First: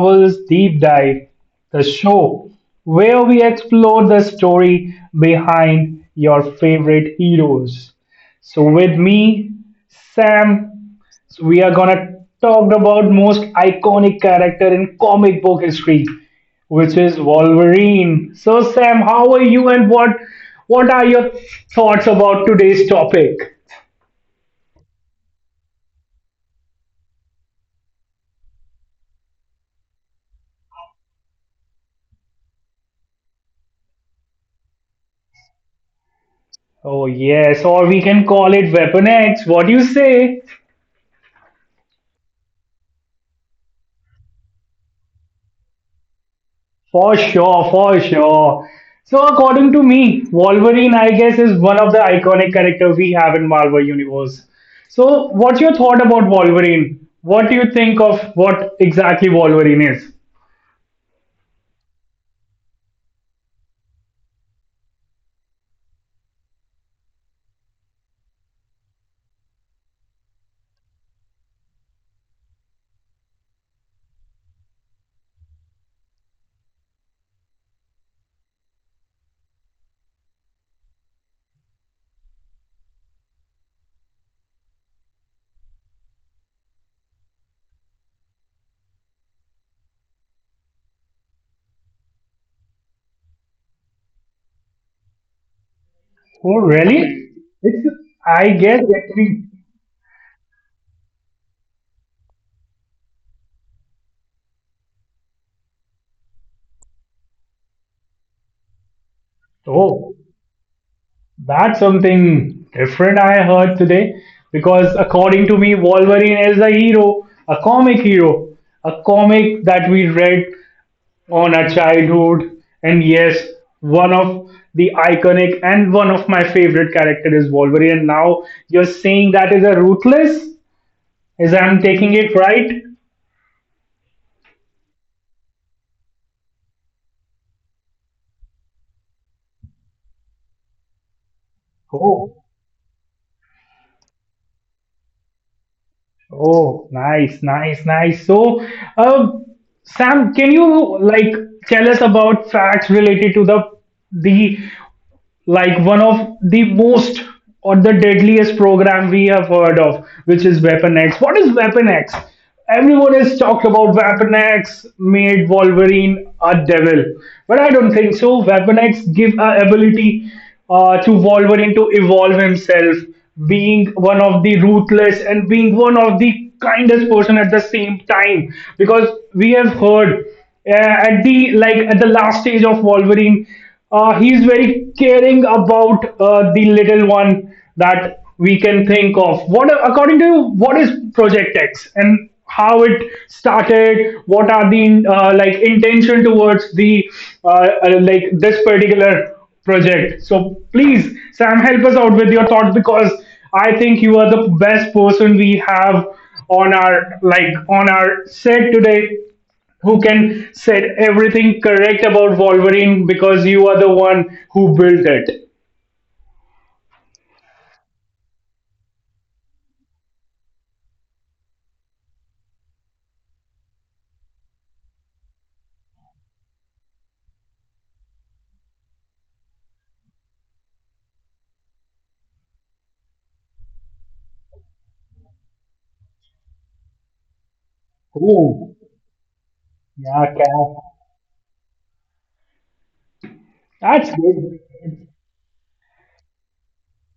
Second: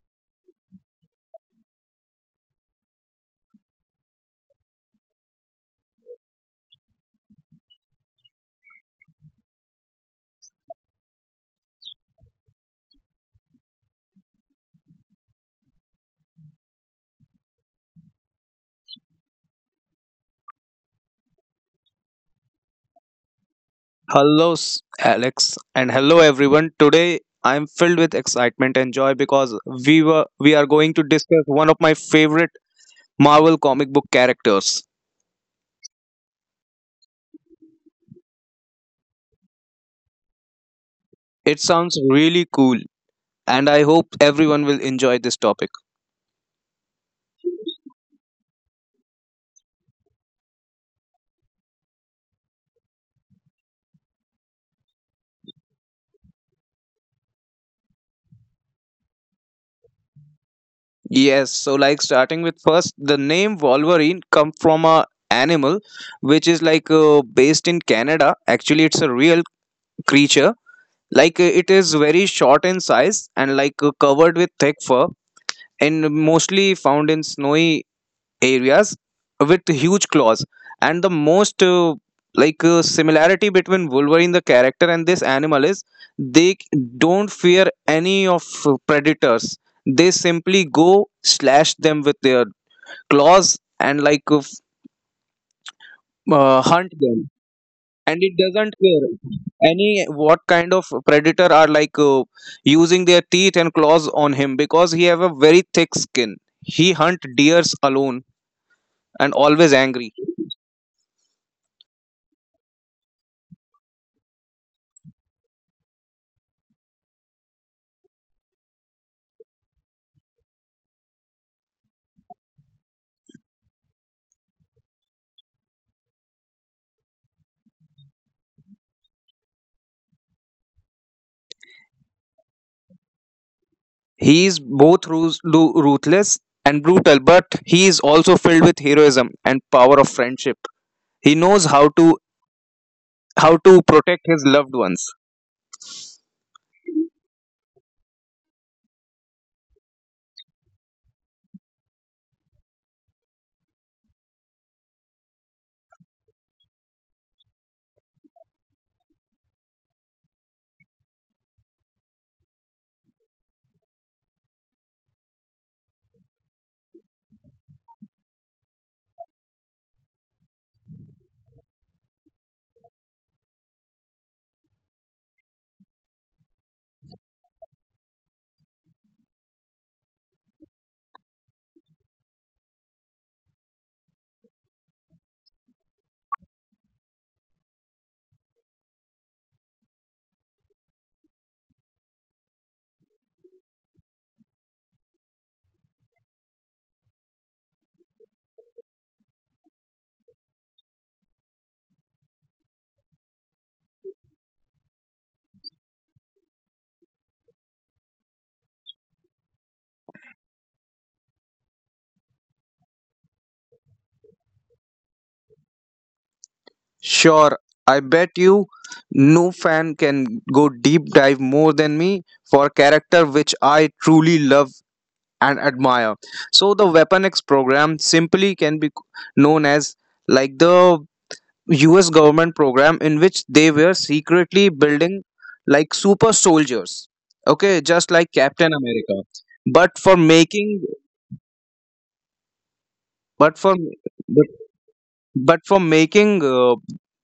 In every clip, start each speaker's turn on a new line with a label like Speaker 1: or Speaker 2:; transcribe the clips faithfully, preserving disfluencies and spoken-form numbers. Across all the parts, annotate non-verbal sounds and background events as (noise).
Speaker 1: Marvel's Deep Dive, the show where we explore the story behind your favorite heroes. So, with me, Sam, so we are gonna talk about most iconic character in comic book history, which is Wolverine. So, Sam, how are you, and what what are your thoughts about today's topic?
Speaker 2: Hello, s- Alex, and hello everyone. Today I am filled with excitement and joy because we were we are going to discuss one of my favorite Marvel comic book characters.
Speaker 1: Oh, yes, or we can call it Weapon X. What do you say?
Speaker 2: It sounds really cool, and I hope everyone will enjoy this topic.
Speaker 1: For sure, for sure. So, according to me, Wolverine, I guess, is one of the iconic characters we have in Marvel Universe. So, what's your thought about Wolverine? What do you think of what exactly Wolverine is?
Speaker 2: Yes, so like starting with first, the name Wolverine come from a animal, which is like uh, based in Canada. Actually, it's a real creature. Like uh, it is very short in size and like uh, covered with thick fur and mostly found in snowy areas with huge claws. And the most uh, like uh, similarity between Wolverine the character and this animal is they c- don't fear any of uh, predators. They simply go slash them with their claws and like uh, f- uh,
Speaker 1: Oh,
Speaker 2: hunt them.
Speaker 1: really? It's,
Speaker 2: And it
Speaker 1: I
Speaker 2: doesn't
Speaker 1: guess, actually.
Speaker 2: care any what kind of predator are like uh, using their teeth and claws on him because he have a very thick skin. He hunt deers alone and always angry.
Speaker 1: Oh. That's something different I heard today because according to me, Wolverine is a hero, a comic hero, a comic that we read on our childhood. And yes, one of the iconic and one of my favorite character is Wolverine. And now you're saying that is a ruthless? Is I'm taking it right?
Speaker 2: He is both rus- lu- ruthless and brutal, but he is also filled with heroism and power of friendship. He knows how to
Speaker 1: Oh,
Speaker 2: how to protect his loved ones.
Speaker 1: oh, nice, nice, nice. So, um, Sam, can you like tell us about facts related to the the like one of the most or the deadliest program we have heard of, which is Weapon X. What is Weapon X? Everyone has talked about Weapon X made Wolverine a devil, but I don't think so. Weapon X give a ability uh, to Wolverine to evolve himself, being one of the ruthless and being one of the kindest person at the same time, because we have heard uh, at the like at the last stage of Wolverine, uh, he's very caring about uh, the little one that we can think of. What according to you, what is Project X and how it started? What are the uh, like intention towards the uh, uh, like this particular project? So please, Sam, help us out with your thoughts because I think you are the best person we have on our like on our set today who can said everything correct about Wolverine because you are the one who built it.
Speaker 2: Sure, I bet you no fan can go deep dive more than me for a character which I truly love and admire. So the Weapon X program simply can be known as like the U S government program in which they were secretly building like super soldiers. Okay, just like Captain
Speaker 1: Ooh,
Speaker 2: America. But for
Speaker 1: yeah,
Speaker 2: making
Speaker 1: Cap.
Speaker 2: but for
Speaker 1: That's good.
Speaker 2: But for making uh,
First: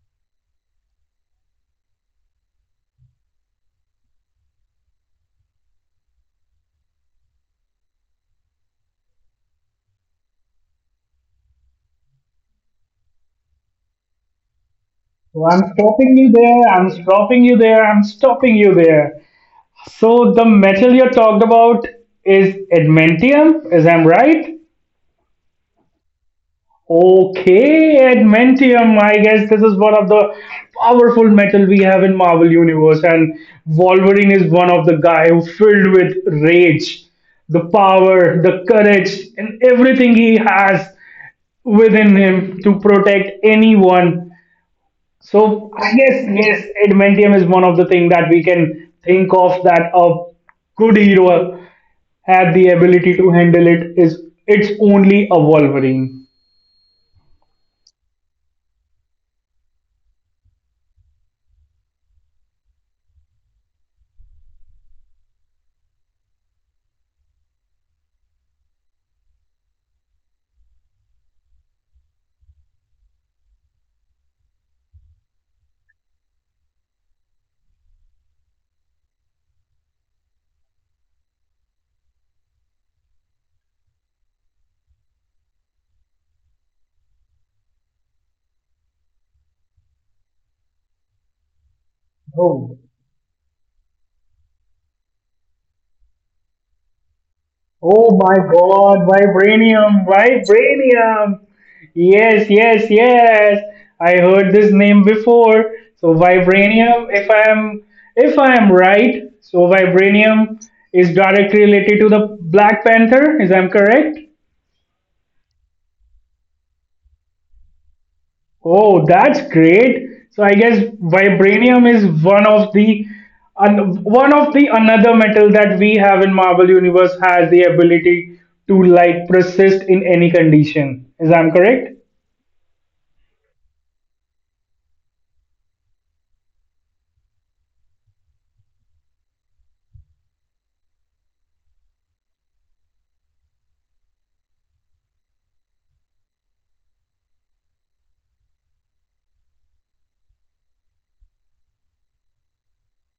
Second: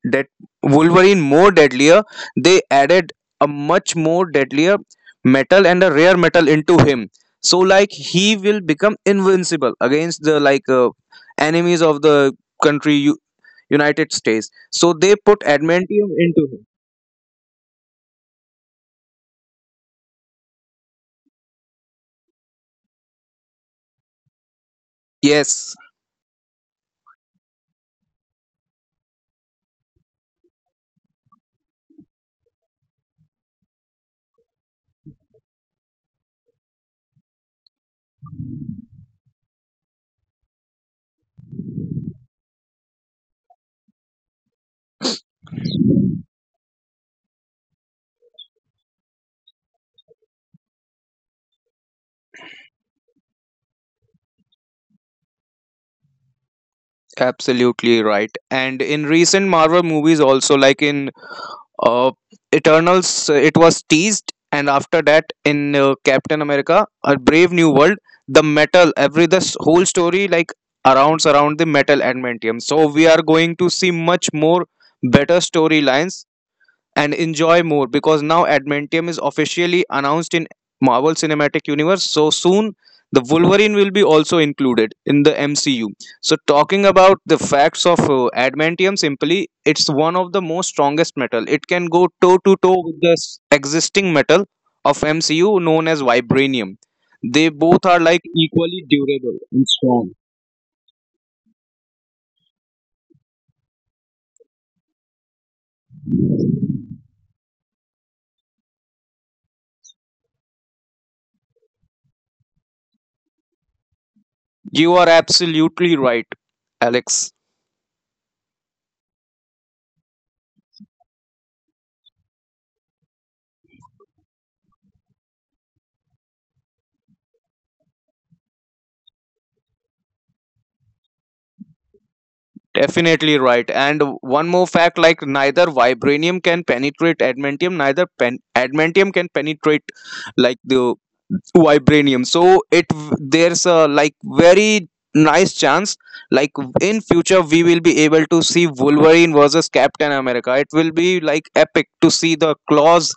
Speaker 2: that Wolverine more deadlier, they added a much more deadlier metal and a rare metal into him. So like he will become invincible against the like uh, enemies of the country U- United States. So they put
Speaker 1: So I'm
Speaker 2: adamantium
Speaker 1: stopping you
Speaker 2: into
Speaker 1: there.
Speaker 2: him.
Speaker 1: I'm stopping you there. I'm stopping you there. So the metal you talked about is adamantium, is I'm right?
Speaker 2: Yes,
Speaker 1: Okay, Adamantium. I guess this is one of the powerful metal we have in Marvel Universe, and Wolverine is one of the guy who filled with rage, the power, the courage, and everything he has within him to protect anyone. So I guess yes, Adamantium is one of the thing that we can think of that a good hero had the ability to handle it is it's only a Wolverine.
Speaker 2: absolutely right. And in recent Marvel movies also like in uh, Eternals, uh, it was teased, and after that, in uh, Captain America, A Brave New World, the metal, every this whole story like arounds around the metal adamantium. So we are going to see much more better storylines and enjoy more because now Adamantium is officially announced in Marvel Cinematic Universe. So soon the Wolverine will be also included in the M C U. So talking about the facts of uh, Adamantium simply it's one of the most strongest metal. It can go toe to
Speaker 1: Oh,
Speaker 2: toe with the s- existing metal of M C U known as vibranium. They both are
Speaker 1: oh
Speaker 2: like
Speaker 1: my
Speaker 2: equally
Speaker 1: god,
Speaker 2: durable and
Speaker 1: Vibranium,
Speaker 2: strong.
Speaker 1: Vibranium! Yes, yes, yes. I heard this name before. So Vibranium, if I am if I am right, so Vibranium is directly related to the Black Panther, is I'm correct?
Speaker 2: You are absolutely right, Alex.
Speaker 1: Oh, that's great. So I guess vibranium is one of the un, one of the another metal that we have in Marvel Universe has the ability to like persist in any condition. Is I'm correct?
Speaker 2: Definitely right. And one more fact like neither vibranium can penetrate adamantium, neither pen- adamantium can penetrate like the vibranium. So it there's a like very nice chance like in future we will be able to see Wolverine versus Captain America. It will be like epic to see the claws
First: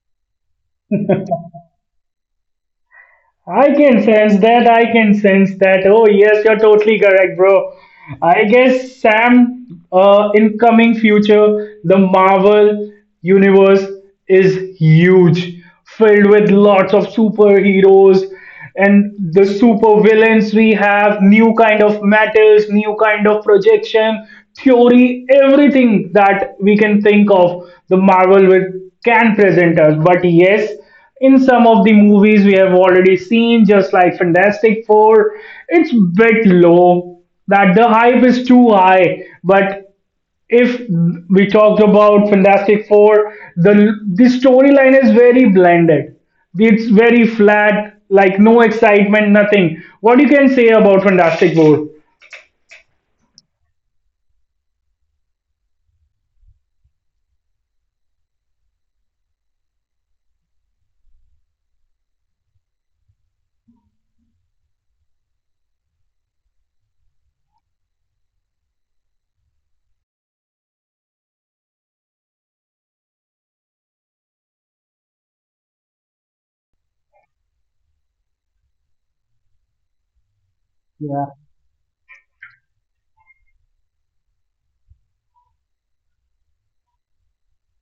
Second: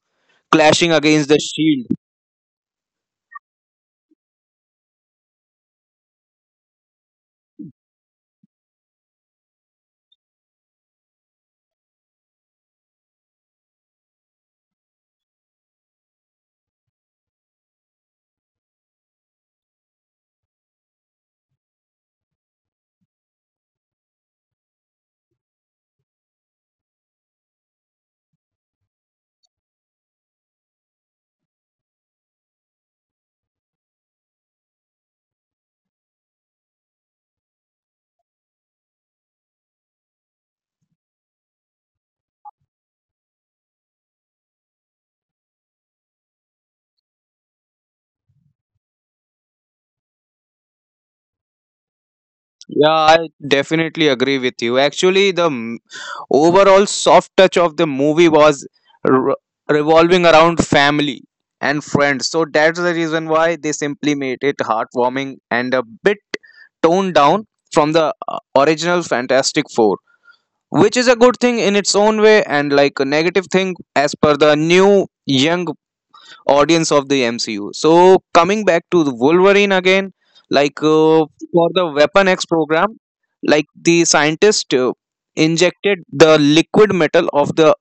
Speaker 2: clashing against the shield.
Speaker 1: I can sense that. I can sense that. Oh, yes, you're totally correct, bro. I guess Sam, uh, in coming future, the Marvel universe is huge, filled with lots of superheroes and the super villains. We have new kind of metals, new kind of projection, theory, everything that we can think of. The Marvel will can present us. But yes, in some of the movies we have already seen, just like Fantastic Four, it's bit low. That the hype is too high. But if we talked about Fantastic Four, the the storyline is very blended. It's very flat, like no excitement, nothing. What you can say about Fantastic Four?
Speaker 2: Yeah, I definitely agree with you. Actually, the m- overall soft touch of the movie was re- revolving around family and friends. So that's the reason why they simply made it heartwarming and a bit toned down from the uh, original Fantastic Four, which is a good thing in its own way and like a negative thing as per the new young audience of the M C U. So coming back to the Wolverine again, like uh,
Speaker 1: Yeah.
Speaker 2: for the Weapon X program, like the scientist uh, injected the liquid metal of the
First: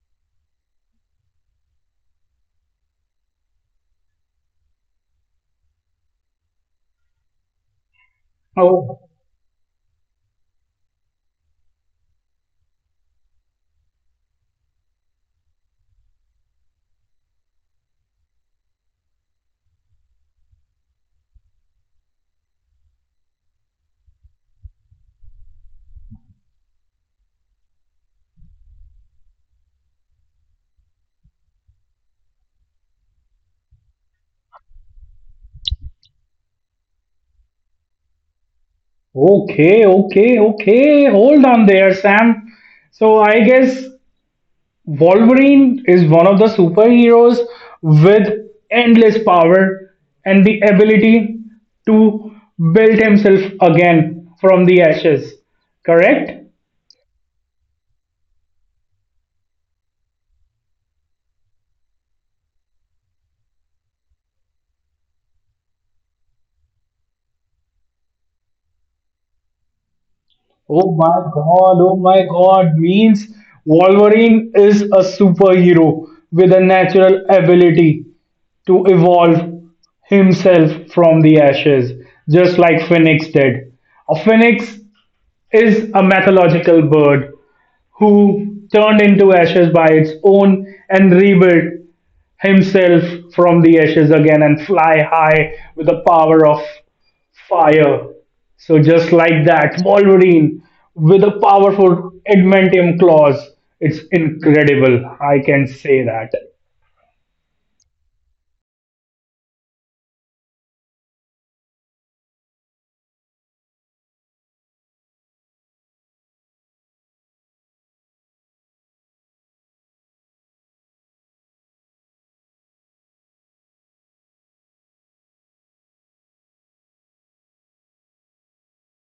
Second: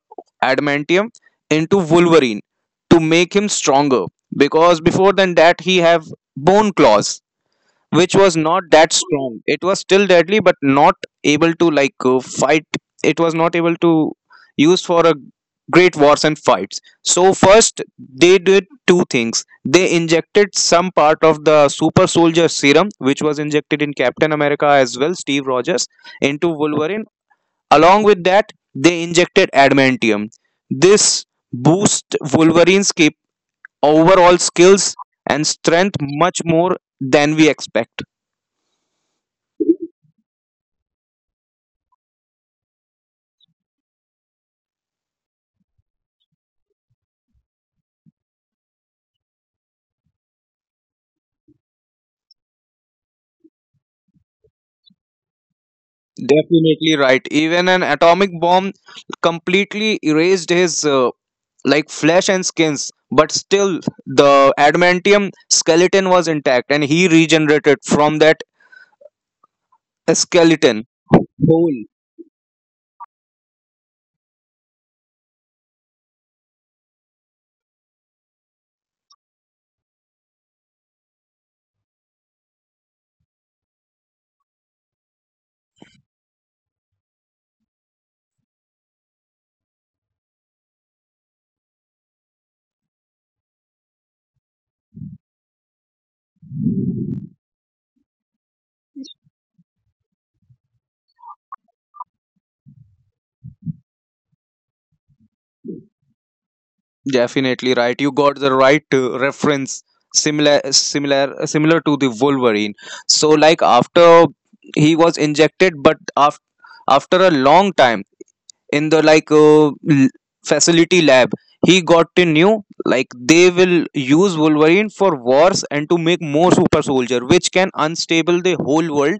Speaker 2: adamantium into Wolverine to make him stronger because before than that he have bone claws which was not that
Speaker 1: Oh,
Speaker 2: strong. It was still deadly, but not able to like uh, fight. It was not able to use for a great wars and fights. So first, they did two things. They injected some part of the super soldier serum, which was injected in Captain America as well, Steve Rogers, into Wolverine. Along with that, they injected adamantium. This boost Wolverine's cap- overall skills and strength much more than we expect.
Speaker 1: okay, okay, okay. Hold on there, Sam. So I guess Wolverine is one of the superheroes with endless power and the ability to build himself again from the ashes. Correct?
Speaker 2: Definitely right. Even an atomic bomb completely erased his uh, like flesh and skins, but still the adamantium skeleton was intact and he regenerated from that skeleton
Speaker 1: Oh my god,
Speaker 2: whole.
Speaker 1: oh my god, means Wolverine is a superhero with a natural ability to evolve himself from the ashes, just like Phoenix did. A phoenix is a mythological bird who turned into ashes by its own and rebuilt himself from the ashes again and fly high with the power of fire. So just like that, Wolverine with a powerful adamantium claws. It's incredible. I can say that.
Speaker 2: Definitely right. You got the right uh, reference similar similar similar to the Wolverine. So like after he was injected but after after a long time in the like uh, l- facility lab he got to knew like they will use wolverine for wars and to make more super soldier which can unstable the whole world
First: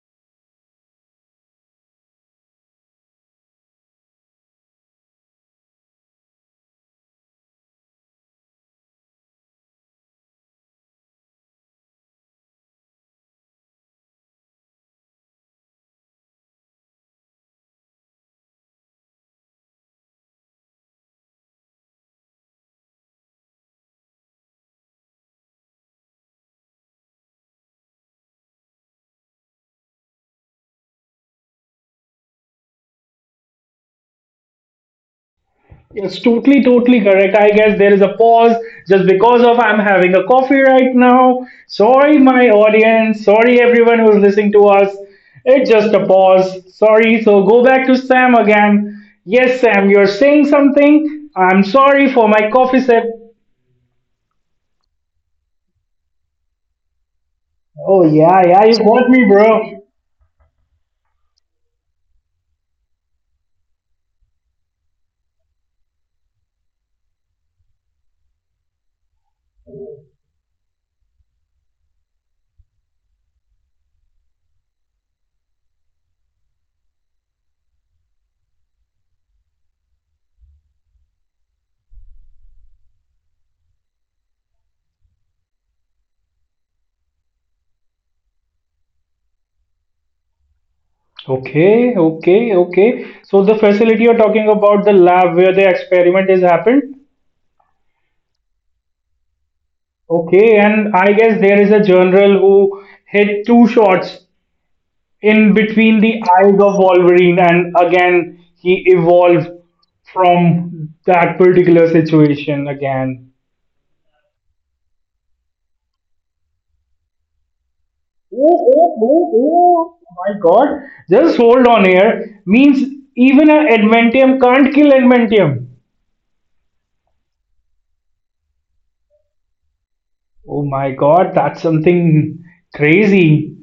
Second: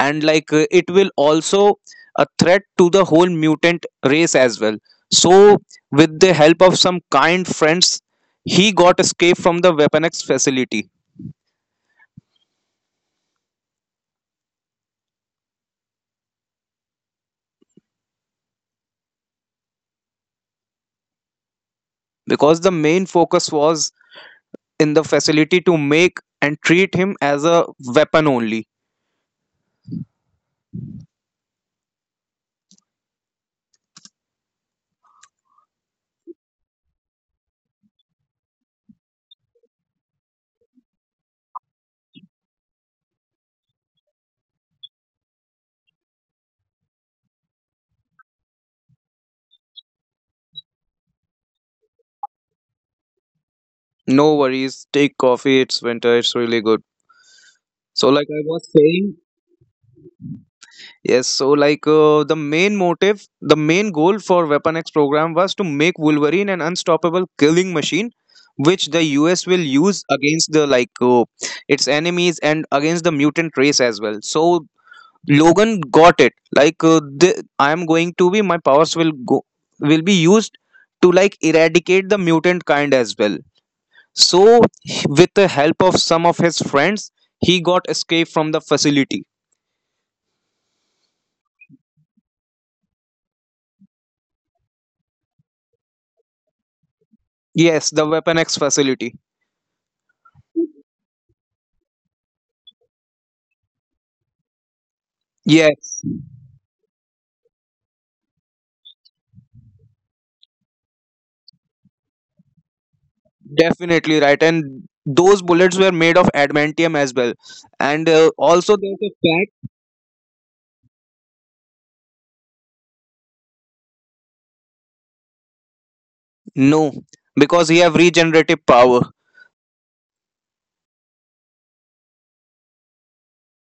Speaker 2: and like uh, it will also a threat to the whole mutant race as well, so with the help of some kind friends he got escape from the weapon x facility because the main focus was in the facility to make and treat him as a weapon only.
Speaker 1: Yes, totally, totally correct. I guess there is a pause just because of I'm having a coffee right now. Sorry, my audience. Sorry, everyone who's listening to us. It's just a pause. Sorry. So go back to Sam again. Yes, Sam, you're saying something. I'm sorry for my coffee sip.
Speaker 2: No worries, take coffee. It's winter, it's really good.
Speaker 1: Oh
Speaker 2: So, like I
Speaker 1: yeah, yeah,
Speaker 2: was
Speaker 1: you got
Speaker 2: saying,
Speaker 1: me, bro.
Speaker 2: yes, so like uh, the main motive, the main goal for Weapon X program was to make Wolverine an unstoppable killing machine, which the U S will use against the like uh, its enemies and against the mutant race as well. So, Logan got it. Like, uh, the, I am going to be, my powers will go, will be used to like eradicate the mutant kind as well. So, with the help of some of his friends, he got escaped from the facility.
Speaker 1: Okay, okay, okay. So the facility you're talking about, the lab where the experiment has happened.
Speaker 2: Yes, the Weapon X facility.
Speaker 1: Okay, and I guess there is a general who hit two shots in between
Speaker 2: Yes,
Speaker 1: the eyes of Wolverine, and again he evolved from that particular situation again.
Speaker 2: definitely right. And those bullets were made of adamantium as well. And uh,
Speaker 1: Oh,
Speaker 2: also,
Speaker 1: oh,
Speaker 2: there's a
Speaker 1: oh,
Speaker 2: fact,
Speaker 1: oh! My God! Just hold on here. Means even an Adamantium can't kill Adamantium.
Speaker 2: no, because he have regenerative power.
Speaker 1: Oh my God! That's something crazy.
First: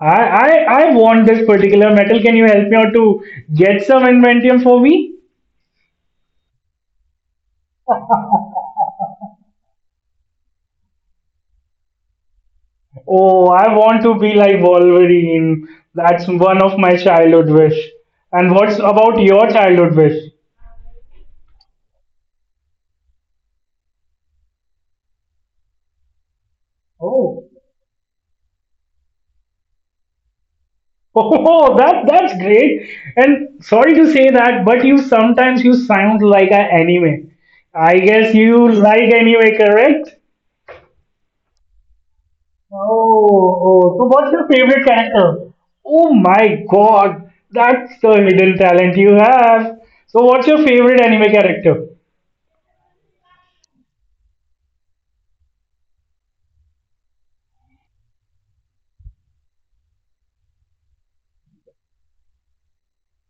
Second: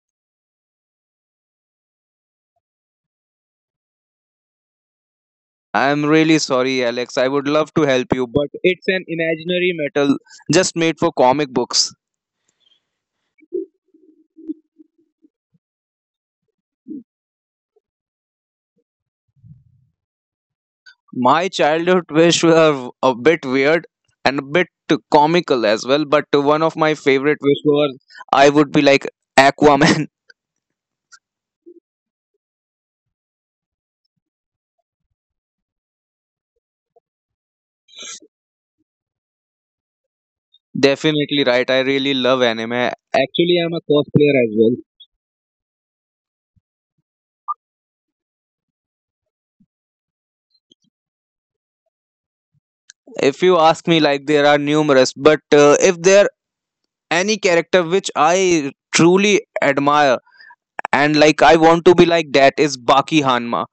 Speaker 1: I I I want this particular metal. Can you help me out to get some Adamantium for me?
Speaker 2: I'm really sorry, Alex. I would love to help you, but it's an imaginary metal just made for comic books.
Speaker 1: Oh, I want to be like Wolverine. That's one of my childhood wish. And what's about your childhood wish?
Speaker 2: My childhood wish were a bit weird and a bit comical as well, but one of my favorite
Speaker 1: Oh,
Speaker 2: wish was I would be like Aquaman.
Speaker 1: oh, (laughs) that that's great. And sorry to say that, but you sometimes you sound like an anime. I guess you like anime, correct?
Speaker 2: (laughs) Definitely right. I really love anime.
Speaker 1: Oh,
Speaker 2: Actually, I'm a
Speaker 1: oh. So what's
Speaker 2: cosplayer
Speaker 1: your
Speaker 2: as well.
Speaker 1: favorite character? Oh my God, that's the hidden talent you have. So, what's your favorite anime character?
Speaker 2: If you ask me, like there are numerous, but uh, if there any character which I truly admire and like I want to be like that is Baki Hanma.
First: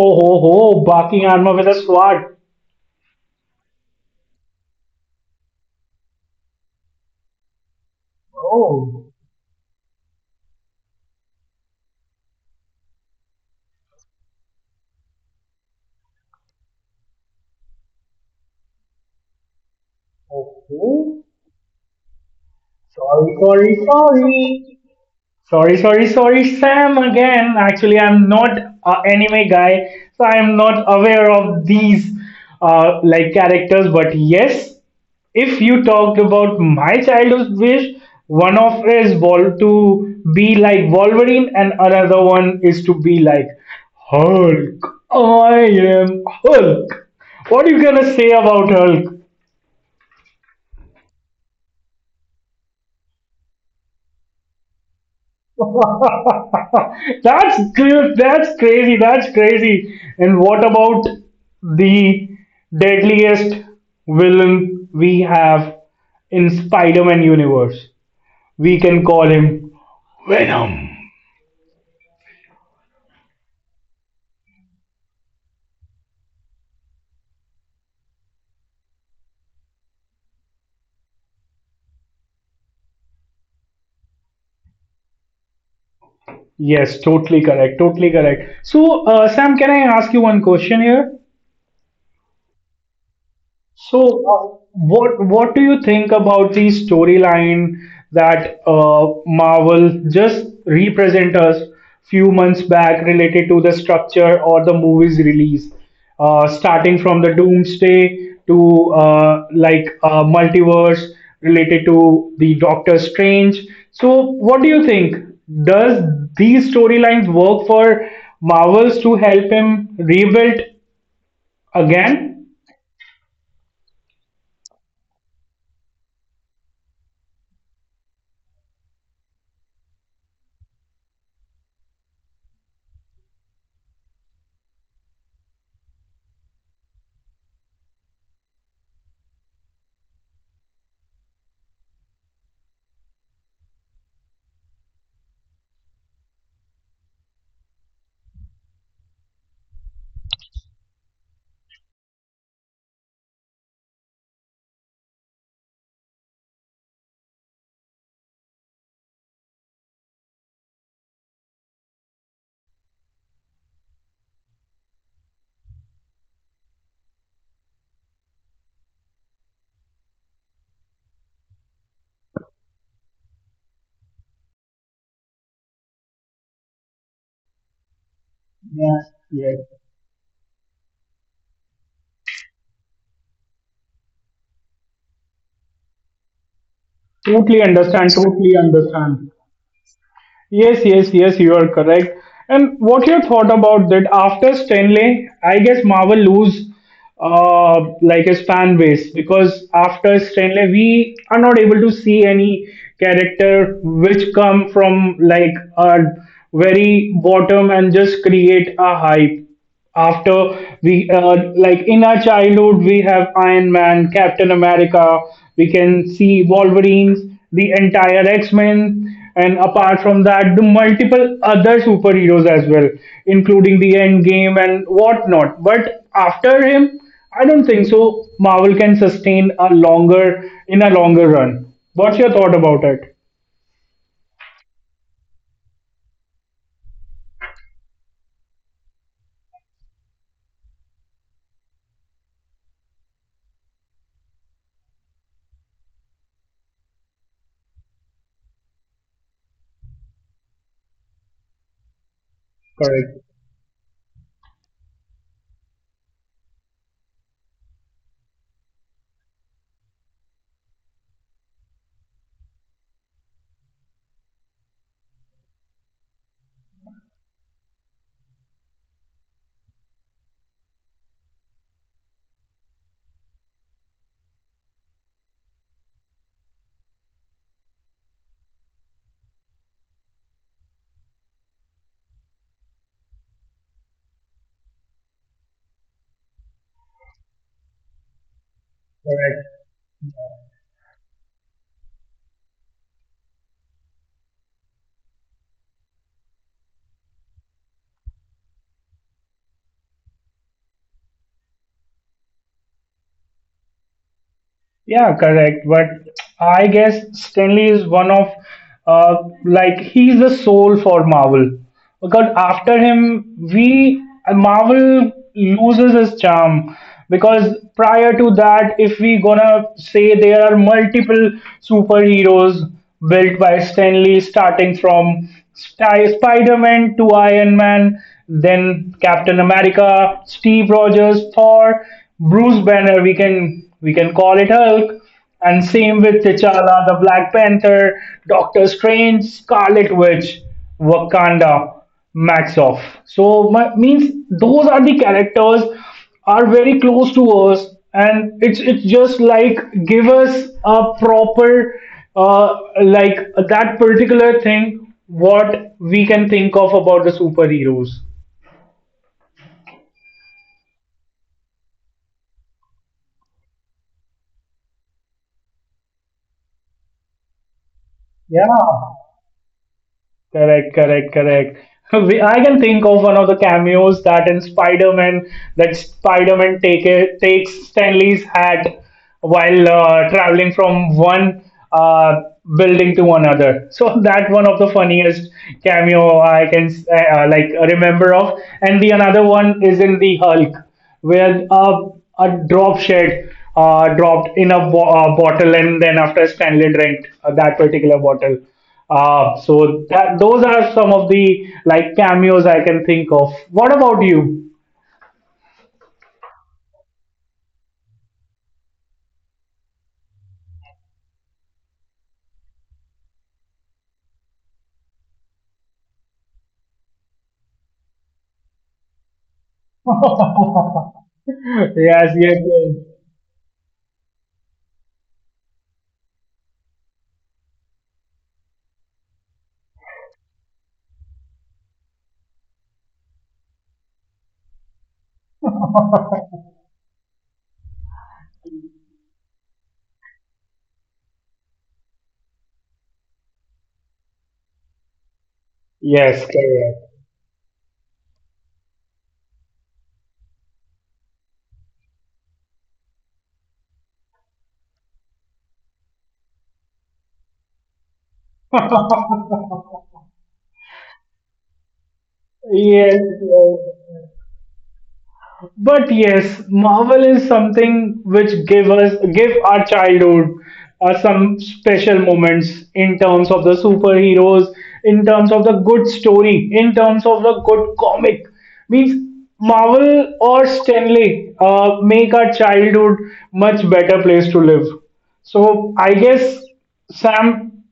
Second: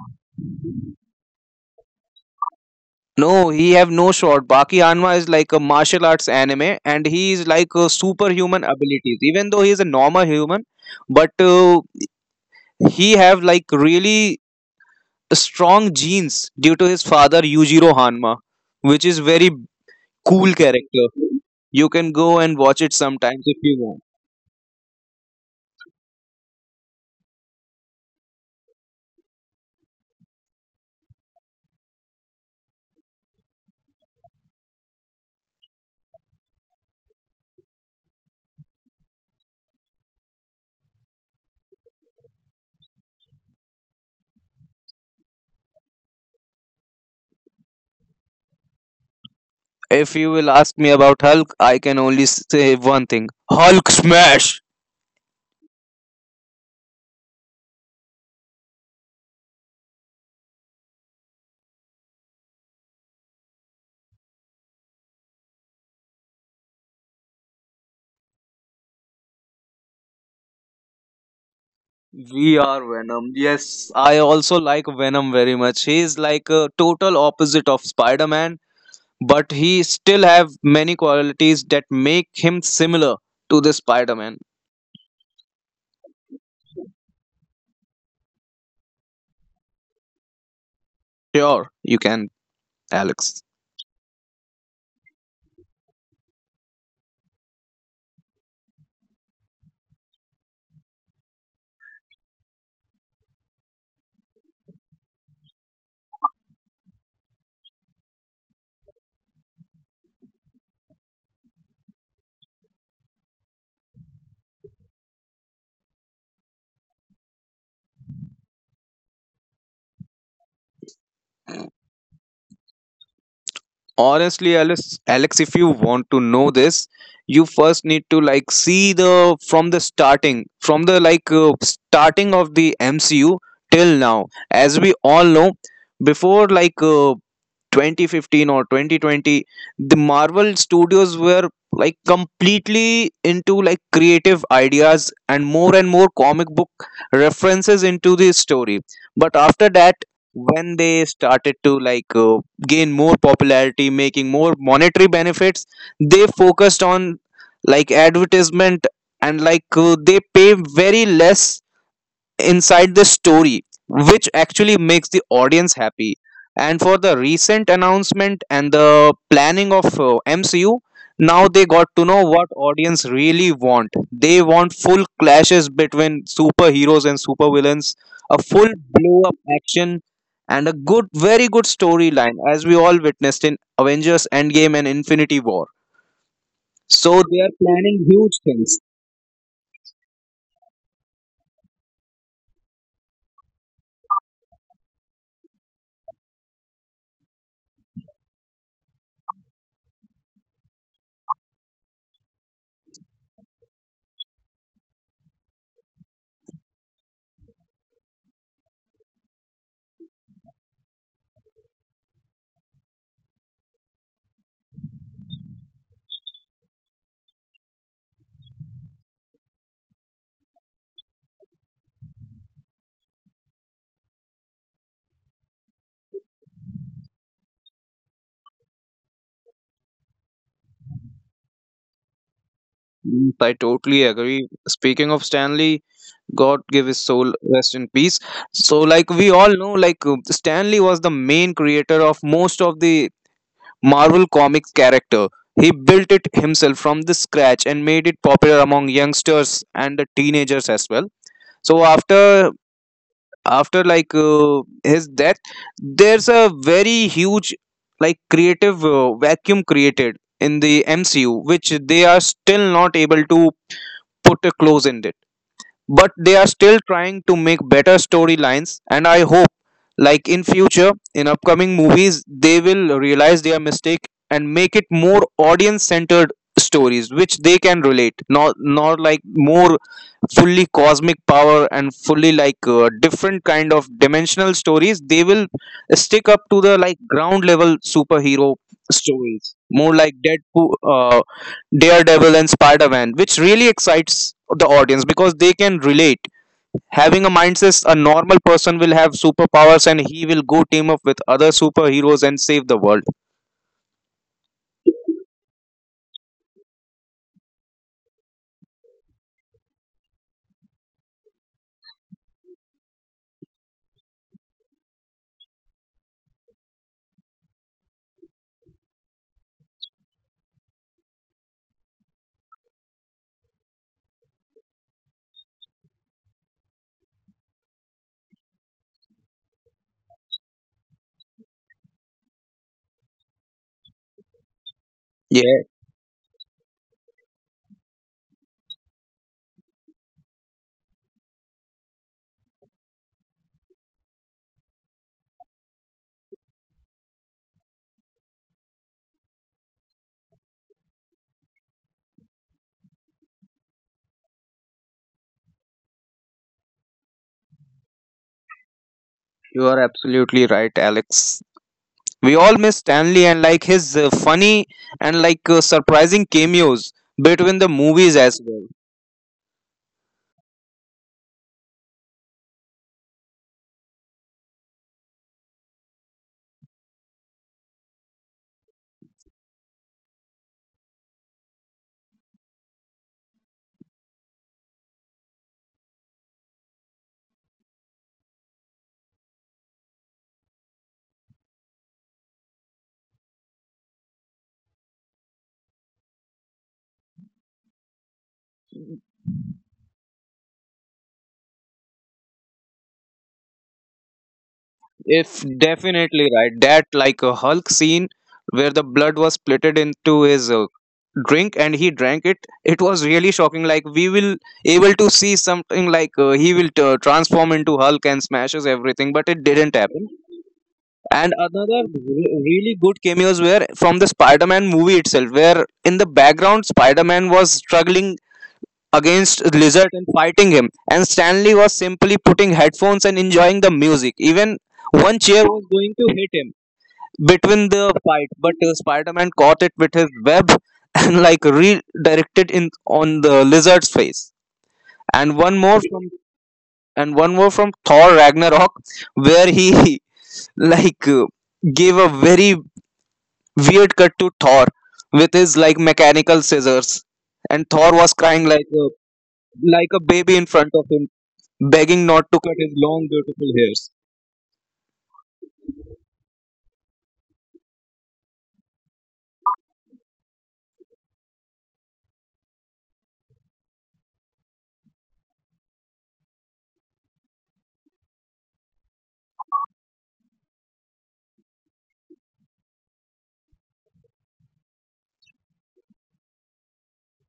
Speaker 1: Oh ho ho, barking armor with a sword.
Speaker 2: No, he have no shot. Baki Hanma is like a martial arts anime, and he is like a superhuman
Speaker 1: Oh,
Speaker 2: abilities. Even though he is a normal human, but uh, he have like really strong genes due to his father Yujiro Hanma, which is very cool character.
Speaker 1: okay.
Speaker 2: You can go and watch it
Speaker 1: Sorry,
Speaker 2: sometimes if
Speaker 1: sorry,
Speaker 2: you want.
Speaker 1: sorry. Sorry, sorry, sorry, Sam again. Actually, I'm not an anime guy, so I'm not aware of these uh, like characters. But yes, if you talked about my childhood wish, one of is Vol to be like Wolverine, and another one is to be like Hulk. I am Hulk. What are you gonna say about Hulk?
Speaker 2: If you will ask me about Hulk, I can only say one thing: Hulk smash.
Speaker 1: (laughs) That's cra- that's crazy. That's crazy. And what about the deadliest villain we have in Spider-Man universe? We can call him Venom.
Speaker 2: We are Venom. Yes, I also like Venom very much. He is like a total opposite of Spider-Man, but he still have many qualities that make him similar to the Spider-Man.
Speaker 1: Yes, totally correct. Totally correct. So, uh, Sam, can I ask you one question here?
Speaker 2: Sure, you can, Alex.
Speaker 1: So, uh, what what do you think about the storyline that uh, Marvel just represent us few months back related to the structure or the movie's release, uh, starting from the Doomsday to uh, like uh, multiverse related to the Doctor Strange. So, what do you think? Does these storylines work for Marvels to help him rebuild again?
Speaker 2: Honestly, alex alex if you want to know this you first need to like see the from the starting from the like uh, starting of the MCU till now. As we all know, before like uh, twenty fifteen or twenty twenty the Marvel studios were like completely into like creative ideas and more and more comic book references into the story, but after that when they started to like uh, gain more popularity, making more monetary benefits. They focused on like advertisement and like uh, they pay very less inside the story, which actually makes the audience happy. And for the recent announcement and the planning of uh, M C U, now they got to know what audience really want. They want full clashes between superheroes and supervillains, a full
Speaker 1: Yes.
Speaker 2: blow up action, and a good, very good storyline, as we all witnessed in Avengers Endgame and Infinity War.
Speaker 1: Totally
Speaker 2: So they are
Speaker 1: understand,
Speaker 2: planning
Speaker 1: totally
Speaker 2: huge things.
Speaker 1: understand. Yes, yes, yes, you are correct. And what your thought about that after Stanley, I guess Marvel lose uh, like his fan base because after Stanley, we are not able to see any character which come from like a very bottom and just create a hype after we uh, like in our childhood we have Iron Man, Captain America, we can see Wolverines, the entire X-Men, and apart from that the multiple other superheroes as well, including the end game and whatnot. But after him, I don't think so Marvel can sustain a longer in a longer run. What's your thought about it?
Speaker 2: Yes, I totally agree. Speaking of Stanley, God give his soul rest in peace. So, like we all know, like uh, Stanley was the main creator of most of the Marvel comics character. He built it himself from the scratch and made it popular among youngsters and the teenagers as well. So after after like uh, his death, there's a very huge like creative uh, vacuum created in the M C U, which they are still not able to put a close in, but they are still trying to make better storylines, and I hope like in future in upcoming movies they will realize their mistake and make it more audience centered stories which they can relate, not not like more fully cosmic power and fully like uh, different kind of dimensional stories. They will stick up to the like ground level superhero stories, more like Deadpool, uh, Daredevil and Spider-Man, which really excites the audience because they can relate, having a mindset a normal person will have superpowers and he will go team up with other superheroes and save the world.
Speaker 1: Yeah, correct. But I guess Stanley is one of, uh, like, he's the soul for Marvel. Because after him, we, uh, Marvel loses its charm. Because prior to that, if we gonna say there are multiple superheroes built by Stanley, starting from Spider-Man to Iron Man, then Captain America, Steve Rogers, Thor, Bruce Banner. We can we can call it Hulk, and same
Speaker 2: Yeah,
Speaker 1: with T'Challa, the Black Panther, Doctor Strange, Scarlet Witch, Wakanda. Max off. So my, means those are the characters are very close to us, and it's it's just like give us a proper uh, like that particular thing what we can think of about the superheroes.
Speaker 2: you are absolutely right, Alex. We all miss Stanley and like his uh, funny and like uh, surprising cameos between the
Speaker 1: Yeah,
Speaker 2: movies as well.
Speaker 1: correct, correct, correct. (laughs) We, I can think of one of the cameos that in Spider-Man, that Spider-Man take it, takes Stanley's hat while uh, traveling from one uh, building to another. So (laughs) that one of the funniest cameo I can uh, uh, like remember of. And the another one is in the Hulk where uh, a drop shed uh, dropped in a bo- uh, bottle and then after Stanley drank uh, that particular bottle. Uh, so that those are some of the like cameos I can think of. What about you?
Speaker 2: If definitely right, that like a Hulk scene where the blood was splitted into his uh, drink and he drank it. It was really shocking. Like we will able to see something like uh, he will t- transform into Hulk and smashes everything, but it didn't happen.
Speaker 1: (laughs) Yes,
Speaker 2: And another
Speaker 1: yes,
Speaker 2: re-
Speaker 1: yes.
Speaker 2: really good cameos were from the Spider-Man movie itself, where in the background Spider-Man was struggling against Lizard and fighting him, and Stanley was simply putting headphones and enjoying the music. Even one
Speaker 1: (laughs)
Speaker 2: chair was going to hit him between the fight, but uh, Spider-Man caught it with his web (laughs) and like redirected in on the Lizard's face. And one more
Speaker 1: Yes,
Speaker 2: from and one more from Thor Ragnarok, where he (laughs) like uh, gave a very weird cut to Thor with his like mechanical scissors, and Thor was
Speaker 1: correct.
Speaker 2: crying like a,
Speaker 1: (laughs)
Speaker 2: like a baby in front of him begging not to cut
Speaker 1: Yes,
Speaker 2: his long,
Speaker 1: yes.
Speaker 2: beautiful hairs.
Speaker 1: But yes, Marvel is something which give us give our childhood uh, some special moments in terms of the superheroes, in terms of the good story, in terms of the good comic. Means Marvel or Stanley uh, make our childhood much better place to live. So I guess Sam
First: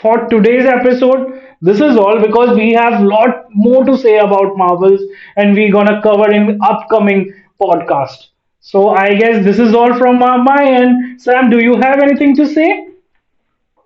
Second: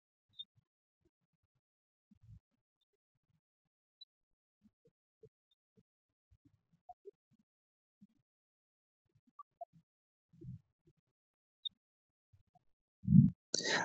Speaker 1: for today's episode. This is all because we have lot more to say about Marvels and we're gonna cover in upcoming podcast. So I guess this is all from uh, my end. Sam, do you have anything to say?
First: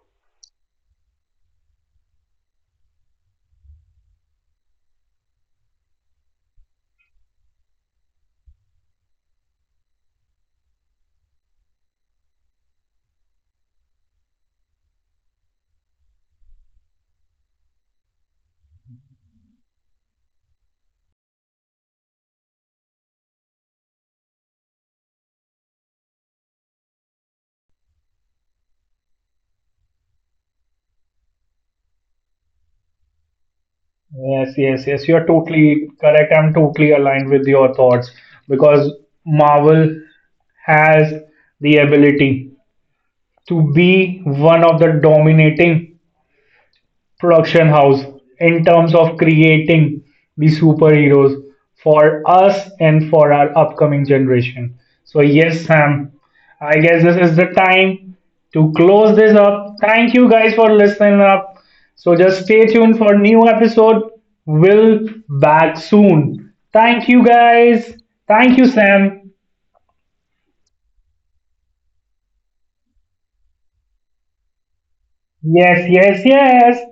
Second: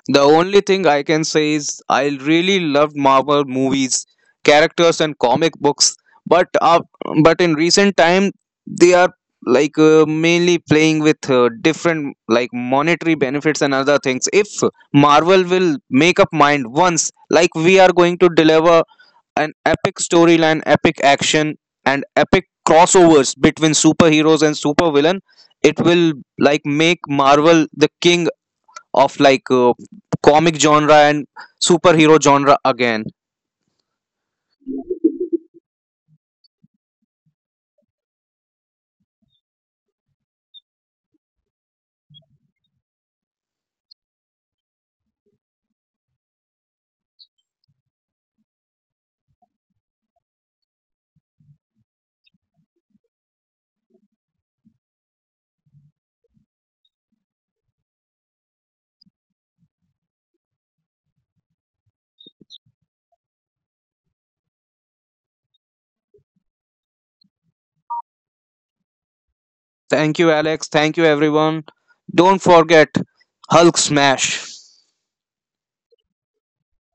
Speaker 2: The only thing I can say is I really loved Marvel movies, characters, and comic books, but uh, but in recent time they are like uh, mainly playing with uh, different like monetary benefits and other things. If Marvel will make up mind once, like we are going to deliver an epic storyline, epic action, and epic crossovers between superheroes and supervillain, it will like make Marvel the king of like uh, comic genre and superhero genre again.
Speaker 1: Yes, yes, yes. You're totally correct. I'm totally aligned with your thoughts because Marvel has the ability to be one of the dominating production house in terms of creating the superheroes for us and for our upcoming generation. So, yes, Sam, I guess this is the time to close this up. Thank you guys for listening up. So, just stay tuned for new episode. We'll back soon. Thank you guys. Thank you, Sam.
Speaker 2: Thank you, Alex. Thank you, everyone. Don't forget Hulk Smash.
Speaker 1: Yes, yes, yes.